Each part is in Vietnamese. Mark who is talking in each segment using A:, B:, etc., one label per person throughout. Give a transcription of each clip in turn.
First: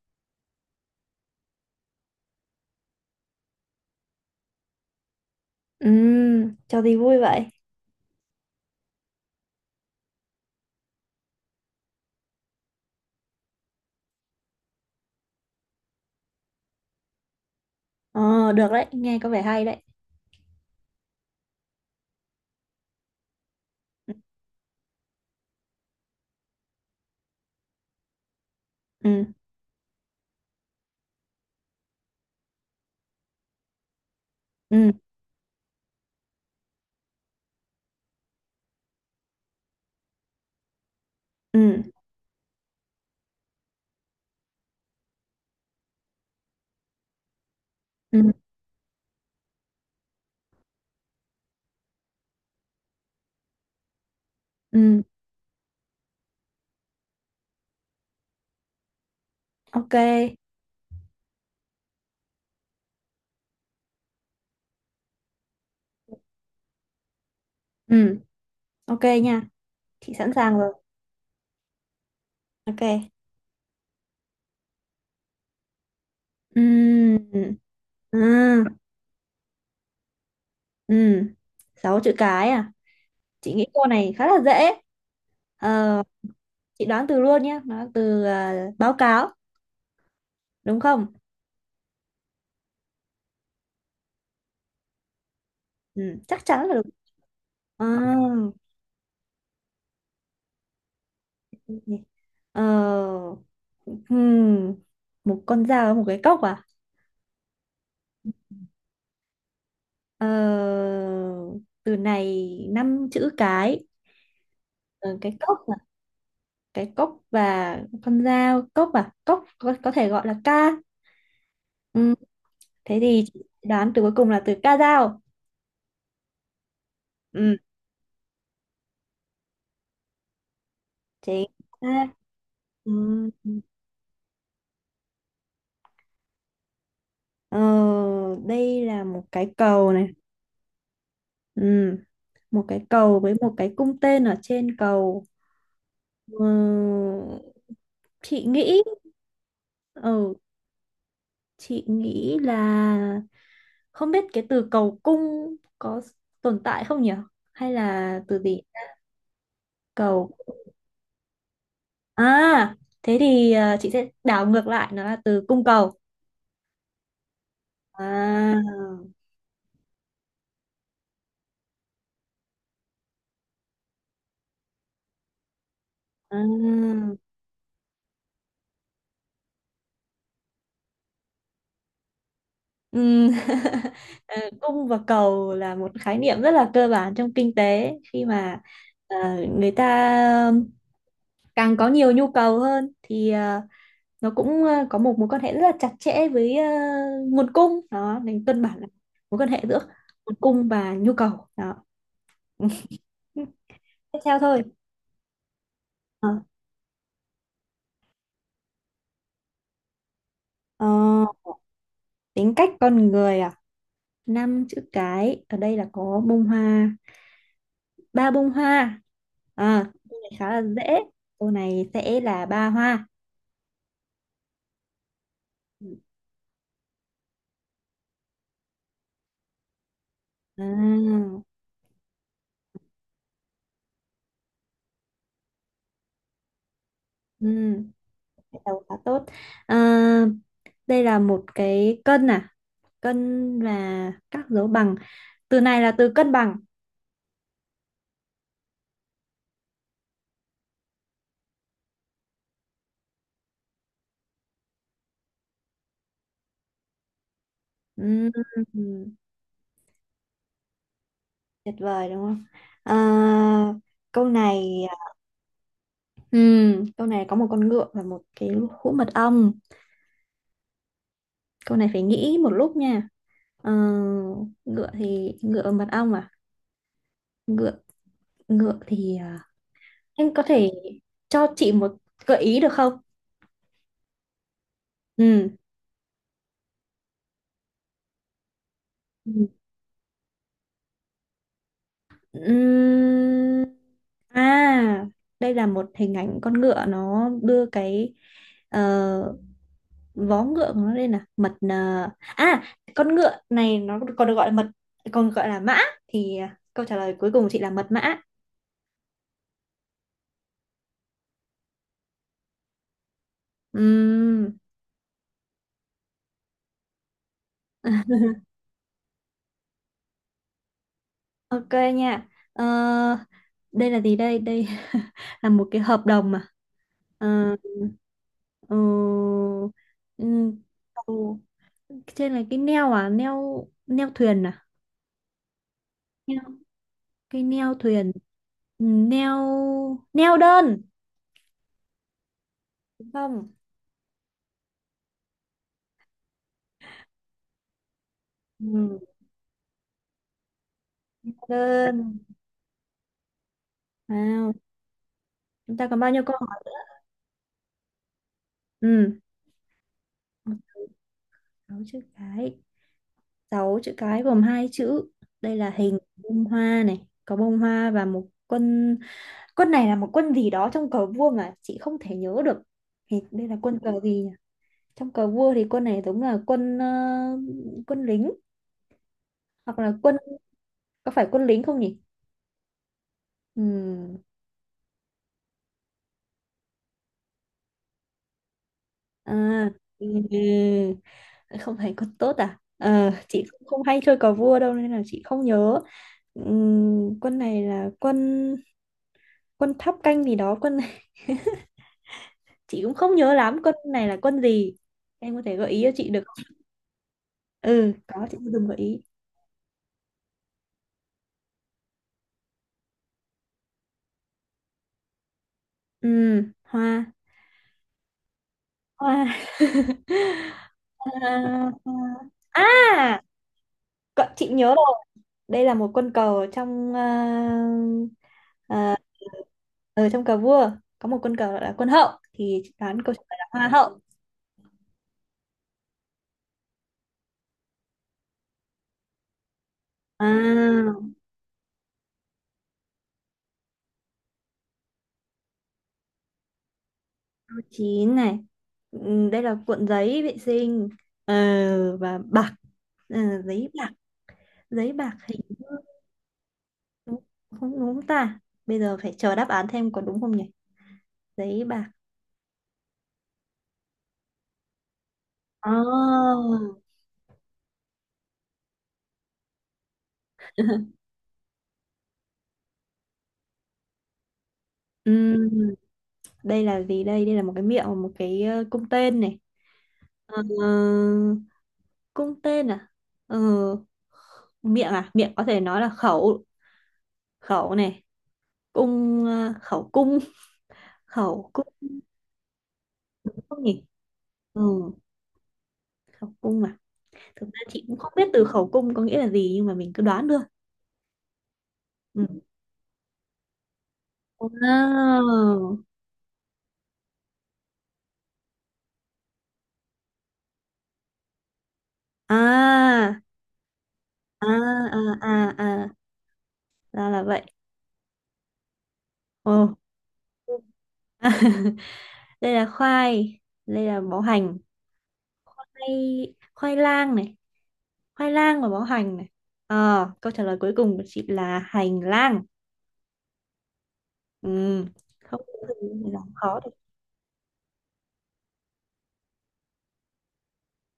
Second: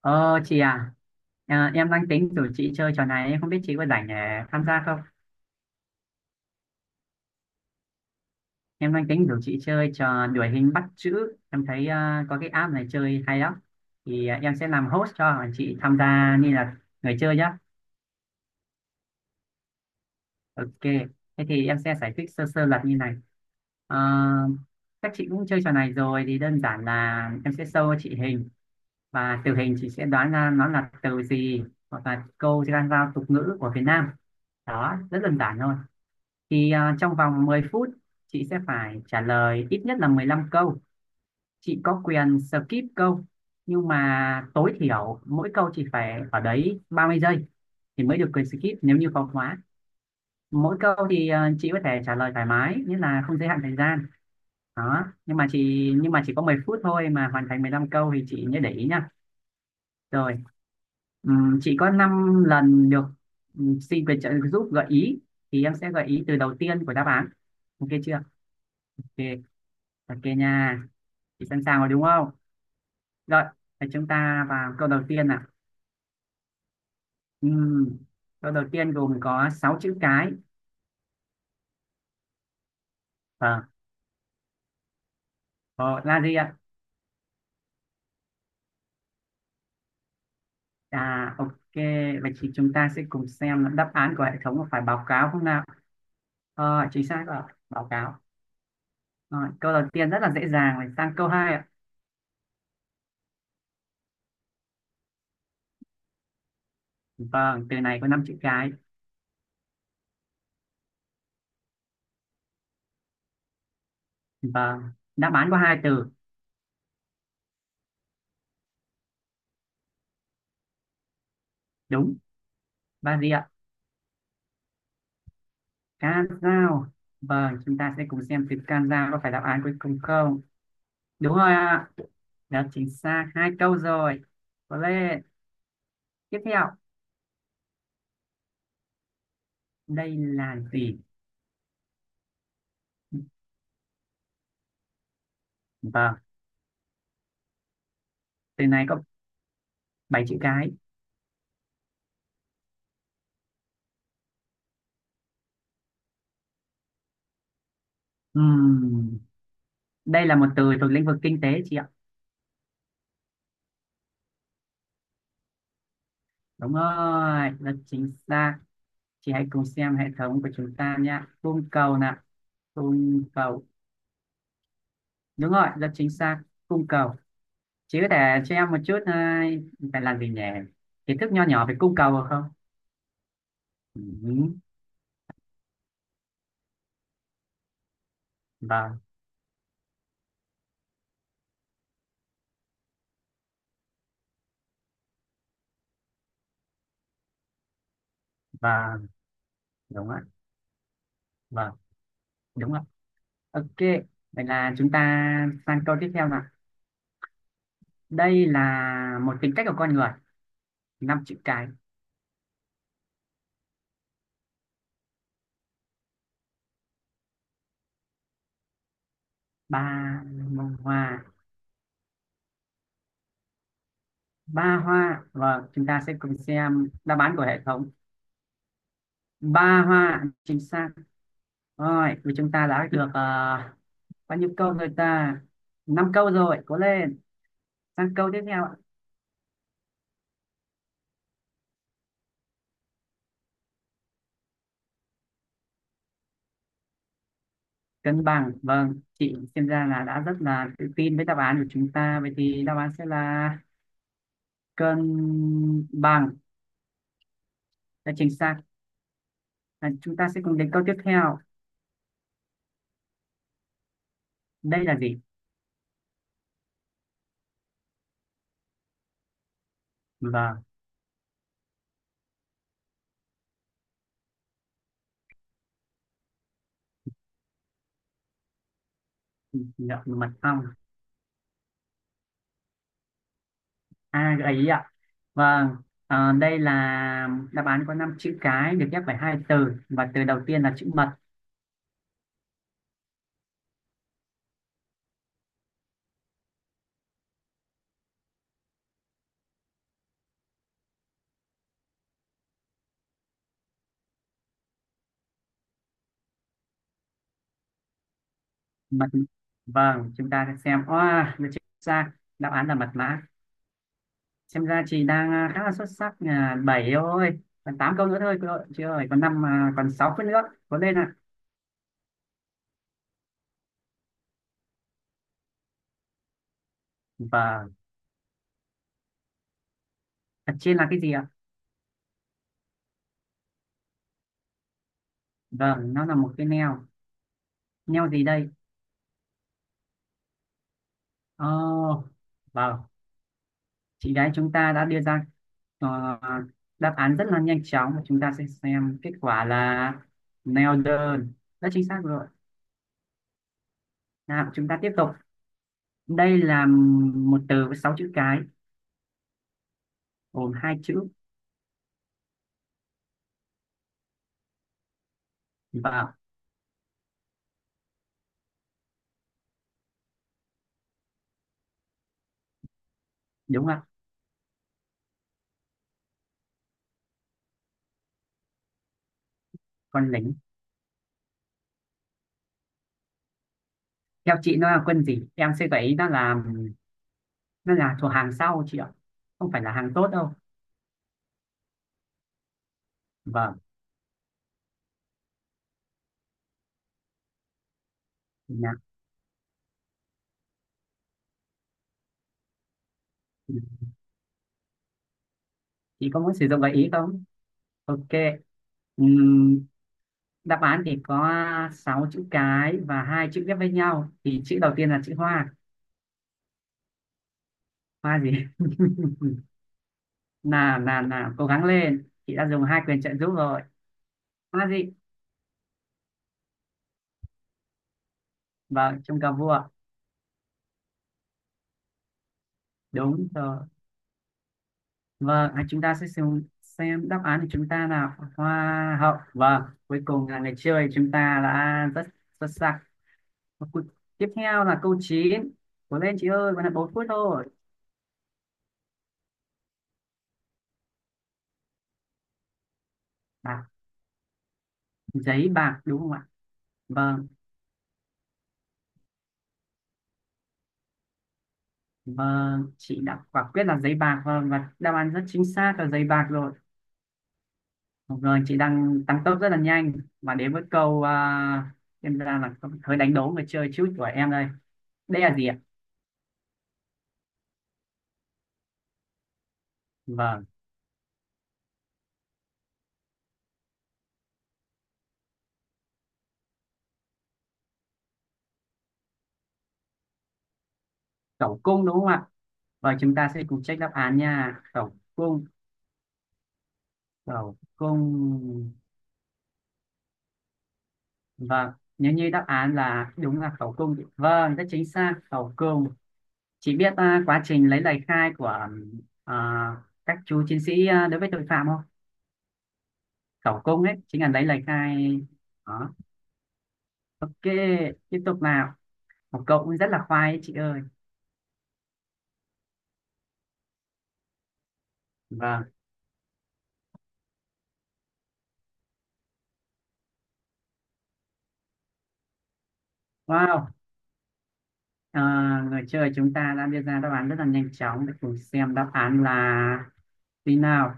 A: Ờ chị à, em đang tính rủ chị chơi trò này, em không biết chị có rảnh để tham gia không?
B: Ừ, cho đi vui vậy.
A: Em đang tính rủ chị chơi trò đuổi hình bắt chữ, em thấy có cái app này chơi hay lắm, em sẽ làm host cho chị tham gia như là người chơi nhá.
B: Ờ, được đấy, nghe có vẻ hay đấy.
A: Ok, thế thì em sẽ giải thích sơ sơ luật như này. Ờ, các chị cũng chơi trò này rồi thì đơn giản là em sẽ show chị hình
B: Ừ,
A: và từ hình chị sẽ đoán ra nó là từ gì hoặc là câu dân gian tục ngữ của Việt Nam
B: ừ,
A: đó, rất đơn giản thôi. Trong vòng 10 phút chị sẽ phải trả lời ít nhất là 15 câu. Chị
B: ừ,
A: có quyền skip câu, nhưng mà tối thiểu mỗi câu chị phải ở đấy 30 giây thì
B: ừ,
A: mới
B: ừ,
A: được quyền skip, nếu như có khóa. Mỗi câu thì chị có thể trả lời thoải mái, nghĩa là không giới hạn thời gian
B: ừ,
A: đó, nhưng mà chỉ có 10 phút thôi mà hoàn thành 15 câu thì chị nhớ để ý nha.
B: ok.
A: Rồi, chị có 5 lần được xin về trợ giúp gợi ý thì em sẽ gợi ý từ đầu tiên của đáp án. Ok
B: Ừ,
A: chưa?
B: ok
A: Ok.
B: nha. Chị
A: Ok
B: sẵn sàng rồi.
A: nha, chị sẵn sàng rồi đúng không?
B: Ok.
A: Rồi thì chúng ta vào câu đầu tiên nào.
B: Ừ,
A: Ừm, câu
B: ừ,
A: đầu tiên gồm có 6 chữ cái.
B: ừ. Sáu chữ cái à?
A: ờ
B: Chị nghĩ câu này khá là dễ.
A: ờ,
B: Ờ,
A: là gì ạ?
B: chị đoán từ luôn nhé. Nó từ báo cáo, đúng không?
A: À ok, vậy thì chúng ta sẽ cùng xem đáp án của hệ thống có phải báo cáo không nào.
B: Ừ, chắc chắn là
A: Ờ,
B: đúng.
A: chính xác rồi,
B: Ờ,
A: báo cáo. Rồi, câu đầu tiên rất là dễ dàng rồi, sang câu hai ạ.
B: ok. ờ, hmm, Một con dao và một cái cốc à?
A: Vâng, từ này có năm chữ cái.
B: Ờ, từ này năm chữ cái.
A: Vâng,
B: Ờ,
A: đáp
B: cái
A: án có
B: cốc à?
A: hai từ.
B: Cái cốc và con dao. Cốc à? Cốc có thể gọi là ca. Ừ.
A: Đúng,
B: Thế
A: ba
B: thì
A: gì
B: chị
A: ạ?
B: đoán từ cuối cùng là từ ca dao.
A: Can dao.
B: Ừ.
A: Vâng, chúng ta sẽ cùng xem từ can dao có phải đáp án cuối cùng không. Đúng
B: Chính
A: rồi ạ.
B: xác.
A: Đó, chính
B: Ừ.
A: xác hai câu rồi. Có lên. Tiếp theo,
B: ờ, Đây là một cái cầu này.
A: đây là gì?
B: Ừ. Một cái cầu với một cái cung tên ở trên cầu.
A: Vâng,
B: Ừ. Chị
A: từ
B: nghĩ.
A: này có 7
B: Ừ.
A: chữ cái.
B: Chị nghĩ là không biết cái từ cầu cung có tồn tại không nhỉ? Hay là từ gì?
A: Ừm, đây
B: Cầu.
A: là một từ thuộc lĩnh vực kinh tế chị ạ.
B: À, thế thì chị sẽ đảo ngược lại nó là từ cung cầu.
A: Đúng rồi, rất chính
B: À.
A: xác. Chị hãy cùng xem hệ thống của chúng ta nhé. Cung cầu nè, cung cầu. Đúng rồi, rất chính xác, cung
B: À.
A: cầu. Chị có thể cho em một chút phải làm gì nhỉ? Kiến thức nho nhỏ về cung cầu được không?
B: Ừm, ờ,
A: Ừ,
B: cung và cầu là một khái niệm rất là cơ bản trong kinh tế, khi mà
A: vâng,
B: ờ, người ta ờ, càng có nhiều nhu cầu hơn thì nó cũng có một mối quan hệ rất là chặt chẽ với nguồn cung đó, nên cân bản là
A: vâng,
B: mối quan hệ giữa
A: đúng ạ,
B: nguồn cung và nhu cầu đó.
A: vâng, đúng ạ. Ok,
B: Tiếp theo
A: vậy
B: thôi.
A: là chúng ta sang câu tiếp theo
B: Ờ,
A: nào. Đây là một tính cách của con người,
B: ờ,
A: năm chữ cái,
B: Tính cách con người à, năm chữ cái, ở đây là có bông hoa, ba bông hoa.
A: ba
B: Câu này khá là
A: mông
B: dễ.
A: hoa,
B: Câu này sẽ là ba hoa.
A: ba hoa. Vâng, chúng ta sẽ cùng xem đáp án của hệ thống. Ba hoa, chính xác.
B: à,
A: Rồi thì chúng ta đã được bao nhiêu câu rồi ta? Năm câu rồi, cố lên,
B: ừ,
A: sang câu tiếp
B: cái
A: theo ạ.
B: đầu khá tốt. à, Đây là một cái cân à, cân là các dấu bằng. Từ này là từ cân bằng.
A: Cân bằng, vâng, chị xem ra là đã rất là tự tin với đáp án của chúng ta, vậy thì đáp án sẽ là cân bằng, là chính
B: Ừm,
A: xác, và chúng ta sẽ cùng đến câu tiếp theo.
B: tuyệt vời đúng không? À, câu
A: Đây
B: này
A: là gì?
B: câu này có một con ngựa và một cái hũ mật ong.
A: Vâng,
B: Câu này phải nghĩ một lúc nha. Ờ, ngựa thì ngựa và mật ong à? Ngựa. ngựa thì à,
A: ngậm mật
B: anh có
A: ong.
B: thể cho chị một gợi ý được không?
A: À, gợi ý ạ?
B: Ừ.
A: Vâng, đây là đáp án có năm chữ cái được ghép bởi hai từ, và từ đầu tiên là chữ mật.
B: Ừm. À, đây là một hình ảnh con ngựa, nó đưa cái ờ, vó ngựa của nó. Đây là mật à? À, con ngựa này nó còn được gọi là mật, còn gọi là mã. Thì câu trả lời cuối cùng của chị là mật mã.
A: Mật, vâng, chúng ta sẽ xem oa được chính xác. Đáp án là mật mã.
B: Ừm,
A: Xem ra chị đang khá là xuất sắc, bảy thôi, còn tám câu nữa thôi, chị ơi, còn năm còn sáu phút nữa, có lên ạ.
B: ok nha. Ờ, đây là gì đây đây là một cái hợp đồng mà. Ờ,
A: Vâng,
B: ờ,
A: thật
B: ừm,
A: trên là cái gì ạ?
B: cầu- trên là cái neo à, neo neo thuyền à,
A: Vâng, nó là một
B: neo,
A: cái neo.
B: cái neo
A: Neo
B: thuyền.
A: gì đây?
B: Neo. Neo đơn,
A: Oh, vâng,
B: đúng không?
A: chị gái chúng ta đã đưa ra ờ, đáp án rất là nhanh chóng, và chúng ta sẽ xem
B: Ừm,
A: kết quả là neo đơn. Rất chính xác
B: đơn.
A: rồi, nào
B: Wow.
A: chúng ta tiếp tục.
B: Chúng ta còn bao nhiêu câu
A: Đây là
B: hỏi?
A: một từ với sáu chữ cái,
B: Ừ,
A: gồm
B: một
A: hai chữ.
B: sáu chữ cái. Sáu chữ cái gồm hai chữ. Đây là hình
A: Vợ
B: bông hoa này, có bông hoa và một quân. Quân này là một quân gì đó trong cờ vua mà chị không thể nhớ được. Thì đây là
A: đúng không
B: quân
A: ạ?
B: cờ gì nhỉ? Trong cờ vua thì quân này giống là quân, quân lính hoặc là
A: Còn
B: quân,
A: lính,
B: có phải quân lính không nhỉ? Ừ.
A: theo chị nó là quân gì, em sẽ gợi ý, nó là thuộc hàng sau chị ạ, không phải
B: À,
A: là hàng tốt
B: ừ.
A: đâu.
B: Không phải quân tốt à? Ờ, chị
A: Vâng.
B: không hay chơi cờ vua đâu nên là chị không nhớ. Quân này là quân
A: Dạ.
B: quân tháp canh gì đó, quân chị cũng không nhớ lắm quân này là quân gì. Em có thể gợi ý cho chị
A: Chị có
B: được
A: muốn sử
B: không?
A: dụng gợi ý không?
B: Ừ,
A: Ok.
B: có, chị sẽ dùng gợi ý.
A: Ừm, đáp án thì có 6 chữ cái và hai chữ ghép với nhau, thì chữ đầu tiên là chữ hoa.
B: Ừ. Hoa.
A: Hoa gì?
B: Hoa.
A: Nào nào nào, cố gắng
B: Hoa,
A: lên,
B: hoa.
A: chị đã dùng hai
B: À,
A: quyền trợ giúp rồi.
B: chị nhớ
A: Hoa gì?
B: rồi. Đây là một quân cờ ờ,
A: Vâng, chung cà vua.
B: ở trong cờ vua có một quân cờ gọi là quân hậu, thì chị đoán câu trả
A: Đúng
B: lời là
A: rồi.
B: hoa hậu.
A: Vâng, chúng ta sẽ xem đáp án của chúng ta là hoa hậu. Vâng, cuối cùng là người chơi chúng
B: À,
A: ta đã rất xuất sắc. Và tiếp theo là câu chín. Cố lên chị ơi, còn là 4 phút thôi.
B: câu chín này. Ừ, đây là cuộn giấy vệ sinh ờ, và bạc.
A: À,
B: Giấy bạc. Giấy bạc hình
A: giấy bạc
B: vuông,
A: đúng không ạ?
B: đúng
A: Vâng,
B: không? Đúng ta, bây giờ phải chờ đáp án thêm có đúng không nhỉ. Giấy bạc.
A: vâng, chị đã quả quyết là giấy bạc, vâng, và đáp án rất chính xác là giấy bạc rồi.
B: Oh.
A: Rồi, chị đang tăng tốc rất là nhanh và đến với câu em ra là hơi đánh đố người chơi chút của em đây. Đây là gì ạ?
B: Ừm, đây là gì đây, đây là một cái miệng, một cái cung tên này. Ờ,
A: Vâng.
B: cung tên à. Ờ, miệng à, miệng có thể nói là khẩu. Khẩu này, cung, khẩu cung. Khẩu
A: Cẩu
B: cung,
A: cung đúng không ạ? Và chúng ta
B: đúng
A: sẽ
B: không
A: cùng check
B: nhỉ?
A: đáp án
B: Ừ,
A: nha. Cẩu cung,
B: khẩu cung à, thực
A: cẩu
B: ra chị cũng
A: cung.
B: không biết từ khẩu cung có nghĩa là gì nhưng mà mình cứ đoán được.
A: Vâng, nếu
B: Ừ.
A: như đáp án là đúng là cẩu cung. Vâng, rất chính xác, cẩu
B: Wow.
A: cung. Chị biết quá trình lấy lời khai của à, các chú chiến sĩ đối với tội phạm không?
B: À,
A: Cẩu cung ấy, chính là lấy
B: à,
A: lời khai.
B: à, à, à,
A: Đó.
B: ra là
A: Ok,
B: vậy.
A: tiếp tục nào. Một
B: Ồ.
A: cậu cũng rất là khoai ấy, chị ơi.
B: Đây là khoai, đây là bó hành.
A: Vâng,
B: Khoai, khoai lang này, khoai lang và bó hành này. Ờ, câu trả lời cuối cùng của chị là hành lang.
A: wow.
B: Ừ,
A: À,
B: không có
A: người
B: gì để
A: chơi chúng
B: làm
A: ta
B: khó
A: đã
B: được.
A: đưa ra đáp án rất là nhanh chóng, để cùng xem đáp án là gì nào.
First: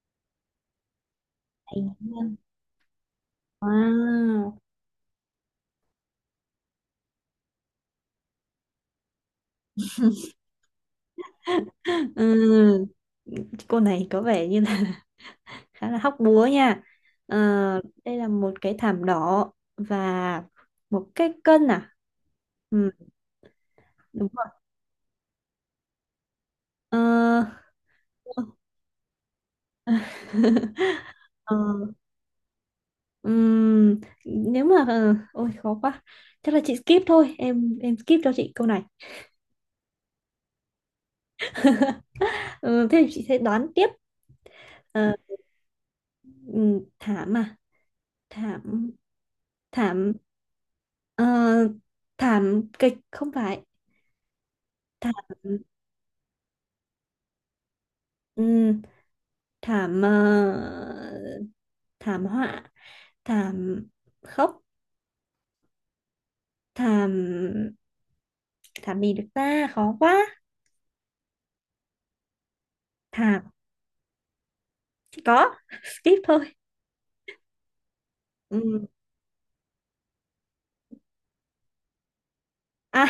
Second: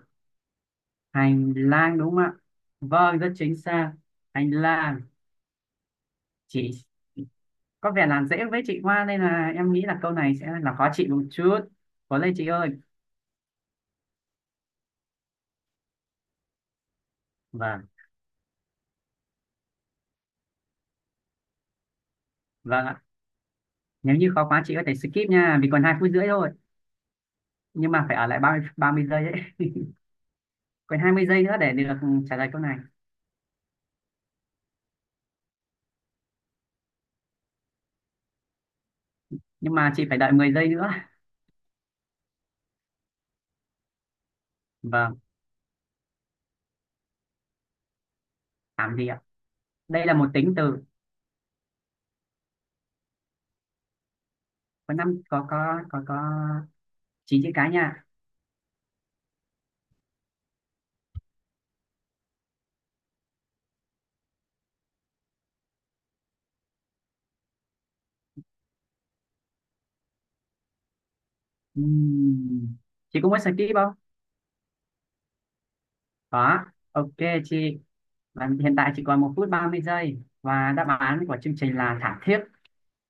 A: Hành
B: Hành
A: lang đúng không ạ?
B: lang.
A: Vâng, rất chính xác, hành
B: Wow.
A: lang. Chị có vẻ làm dễ với chị Hoa nên là em nghĩ là câu này sẽ là khó chị một chút. Cố
B: Ừ,
A: lên chị ơi.
B: cô này có vẻ như là khá là hóc búa nha. Ờ,
A: Vâng,
B: đây là một cái thảm đỏ và một cái cân à.
A: vâng
B: Ừ,
A: ạ. Nếu
B: đúng
A: như
B: rồi.
A: khó quá chị có thể skip nha, vì còn hai phút rưỡi thôi,
B: Ờ,
A: nhưng mà phải ở lại ba mươi giây ấy. Còn 20 giây
B: ờ,
A: nữa để được trả lời câu này.
B: ừm, nếu mà ôi khó quá, chắc là chị skip thôi, em skip cho chị câu này.
A: Nhưng mà chị phải đợi 10 giây nữa.
B: Ờ, thế thì chị sẽ đoán tiếp. Ờ,
A: Vâng,
B: thảm à, thảm,
A: làm gì ạ? Đây
B: thảm,
A: là một tính từ,
B: ờ, thảm kịch không phải,
A: có
B: thảm.
A: năm có chín chữ cái nha.
B: Ừ, thảm ờ, thảm họa, thảm khóc, thảm, thảm gì được ta, khó quá,
A: Ừm, chị cũng muốn
B: thảm,
A: skip không?
B: chỉ có skip thôi.
A: Có, ok chị. Và hiện
B: Ừ.
A: tại chỉ còn một phút 30 giây, và đáp án của chương trình là thảm thiết.
B: À,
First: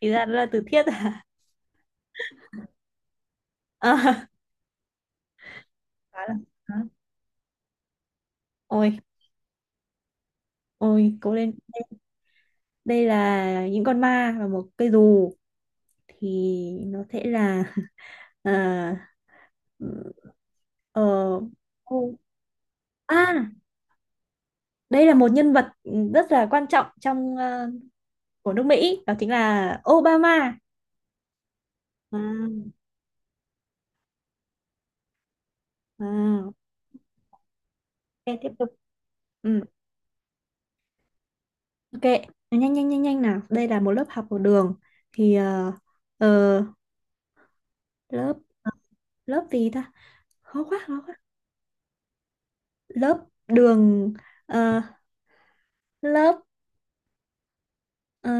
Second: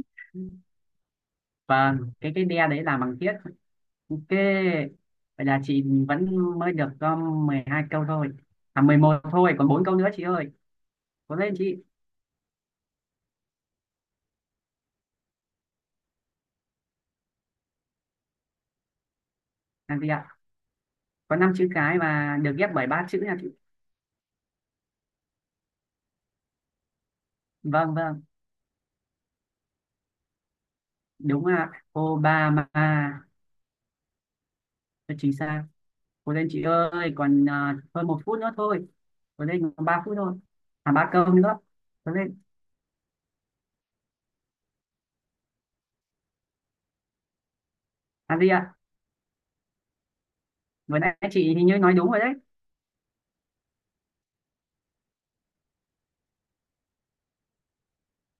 B: thì ra đó là từ thiết à.
A: Vâng, cái đe đấy là bằng thiết.
B: À,
A: Ok. Vậy là chị
B: quá
A: vẫn
B: là,
A: mới được có 12 câu thôi. À,
B: ôi,
A: 11 thôi, còn 4 câu nữa chị ơi.
B: ôi cố
A: Cố
B: lên.
A: lên chị.
B: Đây là những con ma và một cây dù, thì nó sẽ là ờ
A: Làm gì ạ?
B: ờ,
A: Có 5 chữ cái
B: ô-
A: và được ghép bởi 3 chữ nha chị.
B: à, đây là một nhân vật rất là quan trọng trong,
A: Vâng, vâng,
B: của nước Mỹ, đó chính là Obama.
A: đúng ạ.
B: À,
A: Obama. Rất chính xác. Cố lên
B: à,
A: chị ơi, còn hơn một
B: ok,
A: phút
B: tiếp
A: nữa
B: tục.
A: thôi. Cố
B: Ừ,
A: lên, còn 3 phút thôi. À, 3 câu nữa.
B: ok.
A: Cố lên.
B: Nhanh nhanh nhanh nhanh nào, đây là một lớp học ở đường, thì ờ, lớp,
A: Làm gì ạ?
B: lớp gì ta, khó quá khó
A: Vừa
B: quá.
A: nãy chị thì như nói đúng rồi đấy.
B: Lớp đường, ờ, lớp, ờ,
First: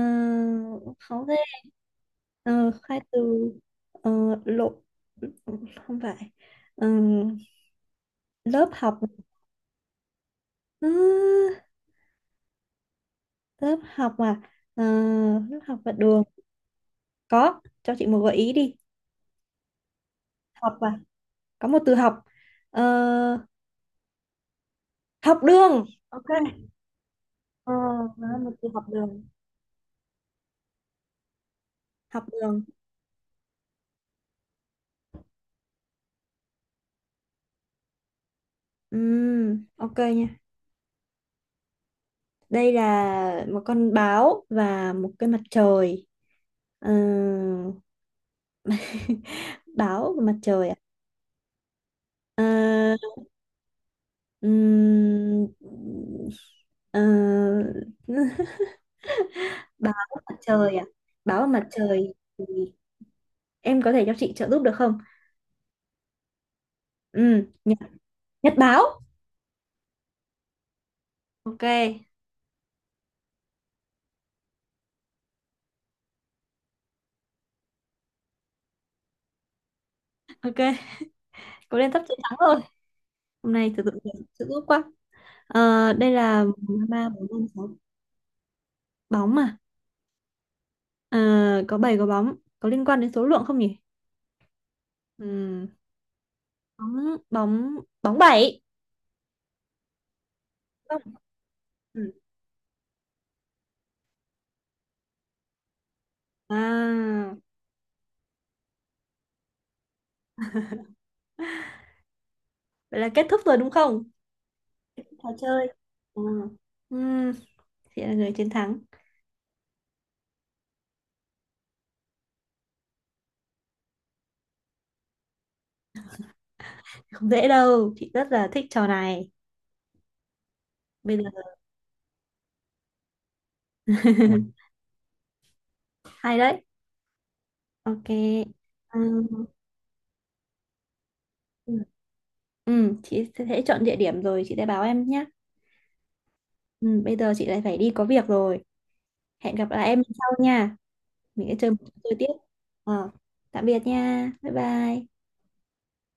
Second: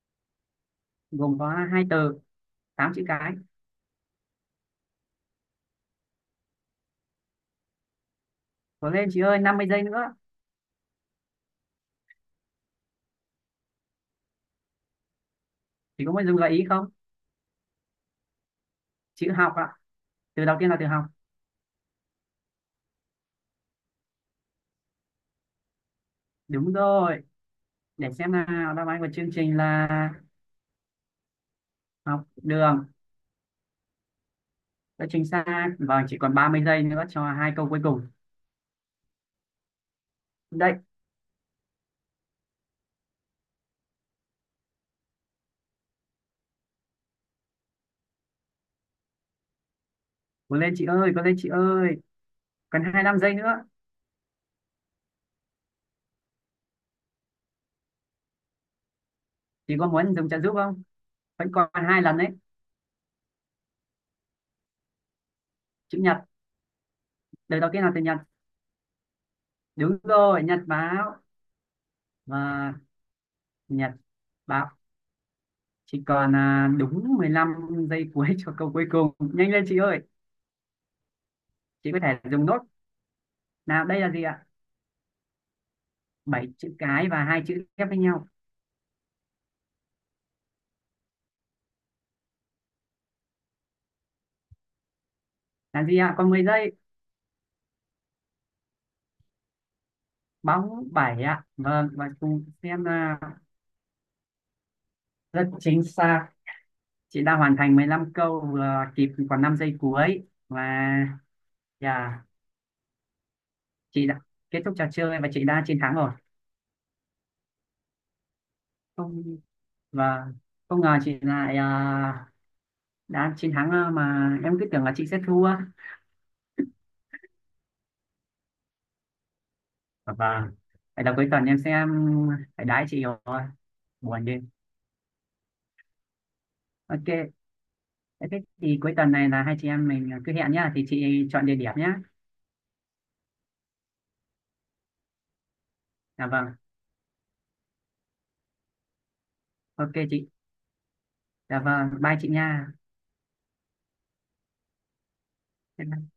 B: khó ghê.
A: Gồm có hai từ,
B: Ờ,
A: tám
B: khai
A: chữ cái.
B: từ, ờ, lộ, không phải. Ờ, lớp
A: Cố
B: học.
A: lên chị ơi, 50 giây nữa.
B: Ơ, lớp học à? Ờ, lớp học và
A: Chị có
B: đường,
A: muốn dùng gợi ý không?
B: có cho chị một gợi ý đi.
A: Chữ học ạ, từ đầu tiên là
B: Học
A: từ
B: à?
A: học.
B: Có một từ học. Ờ, học đường. Ok.
A: Đúng rồi,
B: ờ
A: để
B: nó
A: xem
B: là một từ
A: nào,
B: học
A: đáp án của
B: đường.
A: chương trình là học
B: Học đường.
A: đường, đã chính xác. Vâng, chỉ còn 30 giây nữa cho hai câu cuối cùng.
B: Ok nha.
A: Đây.
B: Đây là một con báo và một cái mặt trời. Ờ, báo và mặt
A: Cố
B: trời à?
A: lên chị ơi, cố lên chị ơi,
B: Ờ,
A: còn 25 giây nữa.
B: ừm, ờ,
A: Chị có
B: báo
A: muốn
B: và
A: dùng
B: mặt
A: trợ giúp
B: trời
A: không?
B: à, báo và
A: Vẫn
B: mặt
A: còn hai
B: trời
A: lần đấy.
B: thì em có thể cho chị trợ giúp được không?
A: Chữ nhật,
B: Ừ,
A: từ đầu
B: nhật,
A: tiên là từ nhật.
B: nhật báo.
A: Đúng rồi, nhật báo.
B: ok
A: Và nhật báo. Chỉ còn đúng 15 giây cuối cho câu cuối cùng. Nhanh lên chị ơi,
B: ok cố
A: chị
B: lên,
A: có
B: sắp chiến
A: thể
B: thắng
A: dùng nốt.
B: rồi. Hôm nay thực
A: Nào,
B: sự
A: đây
B: là
A: là gì ạ?
B: sự ước quá. Ờ, đây là
A: Bảy chữ
B: ba,
A: cái và
B: bốn,
A: hai
B: năm,
A: chữ
B: sáu,
A: ghép với nhau.
B: bóng mà. Ờ, có 7 có bóng. Có liên quan đến số lượng không nhỉ? Ừm,
A: Là gì ạ? Còn 10 giây.
B: Bóng, bóng, bóng bảy.
A: Bóng
B: Không.
A: bảy ạ. Vâng, và
B: Ừ.
A: cùng xem là rất chính xác. Chị
B: À,
A: đã hoàn thành 15 câu vừa kịp, còn 5 giây cuối. Và yeah,
B: vậy là kết thúc rồi đúng không?
A: chị đã kết thúc trò chơi
B: Trò
A: và chị đã
B: chơi.
A: chiến thắng rồi.
B: À. Ừm, chị là người chiến thắng.
A: Không, và không ngờ chị lại đã chiến thắng, mà em cứ tưởng là chị sẽ thua.
B: Không dễ đâu. Chị rất là thích trò này.
A: Và vậy là
B: Bây giờ
A: cuối tuần em sẽ phải đái chị rồi, buồn đi.
B: hay đấy.
A: Ok, thế
B: Ok.
A: thế thì cuối
B: Ờ,
A: tuần này là hai chị em mình cứ hẹn nhá, thì chị chọn địa điểm
B: ừ.
A: nhá.
B: Ừ, chị sẽ chọn địa điểm rồi chị sẽ báo em nhé.
A: Dạ vâng.
B: Ừ, bây giờ chị lại phải đi có việc rồi. Hẹn gặp lại
A: Ok
B: em
A: chị.
B: sau nha. Mình sẽ
A: Dạ
B: chơi một trò
A: vâng,
B: chơi
A: bye chị
B: tiếp.
A: nha.
B: Ờ, tạm biệt nha. Bye bye.
A: Bye bye.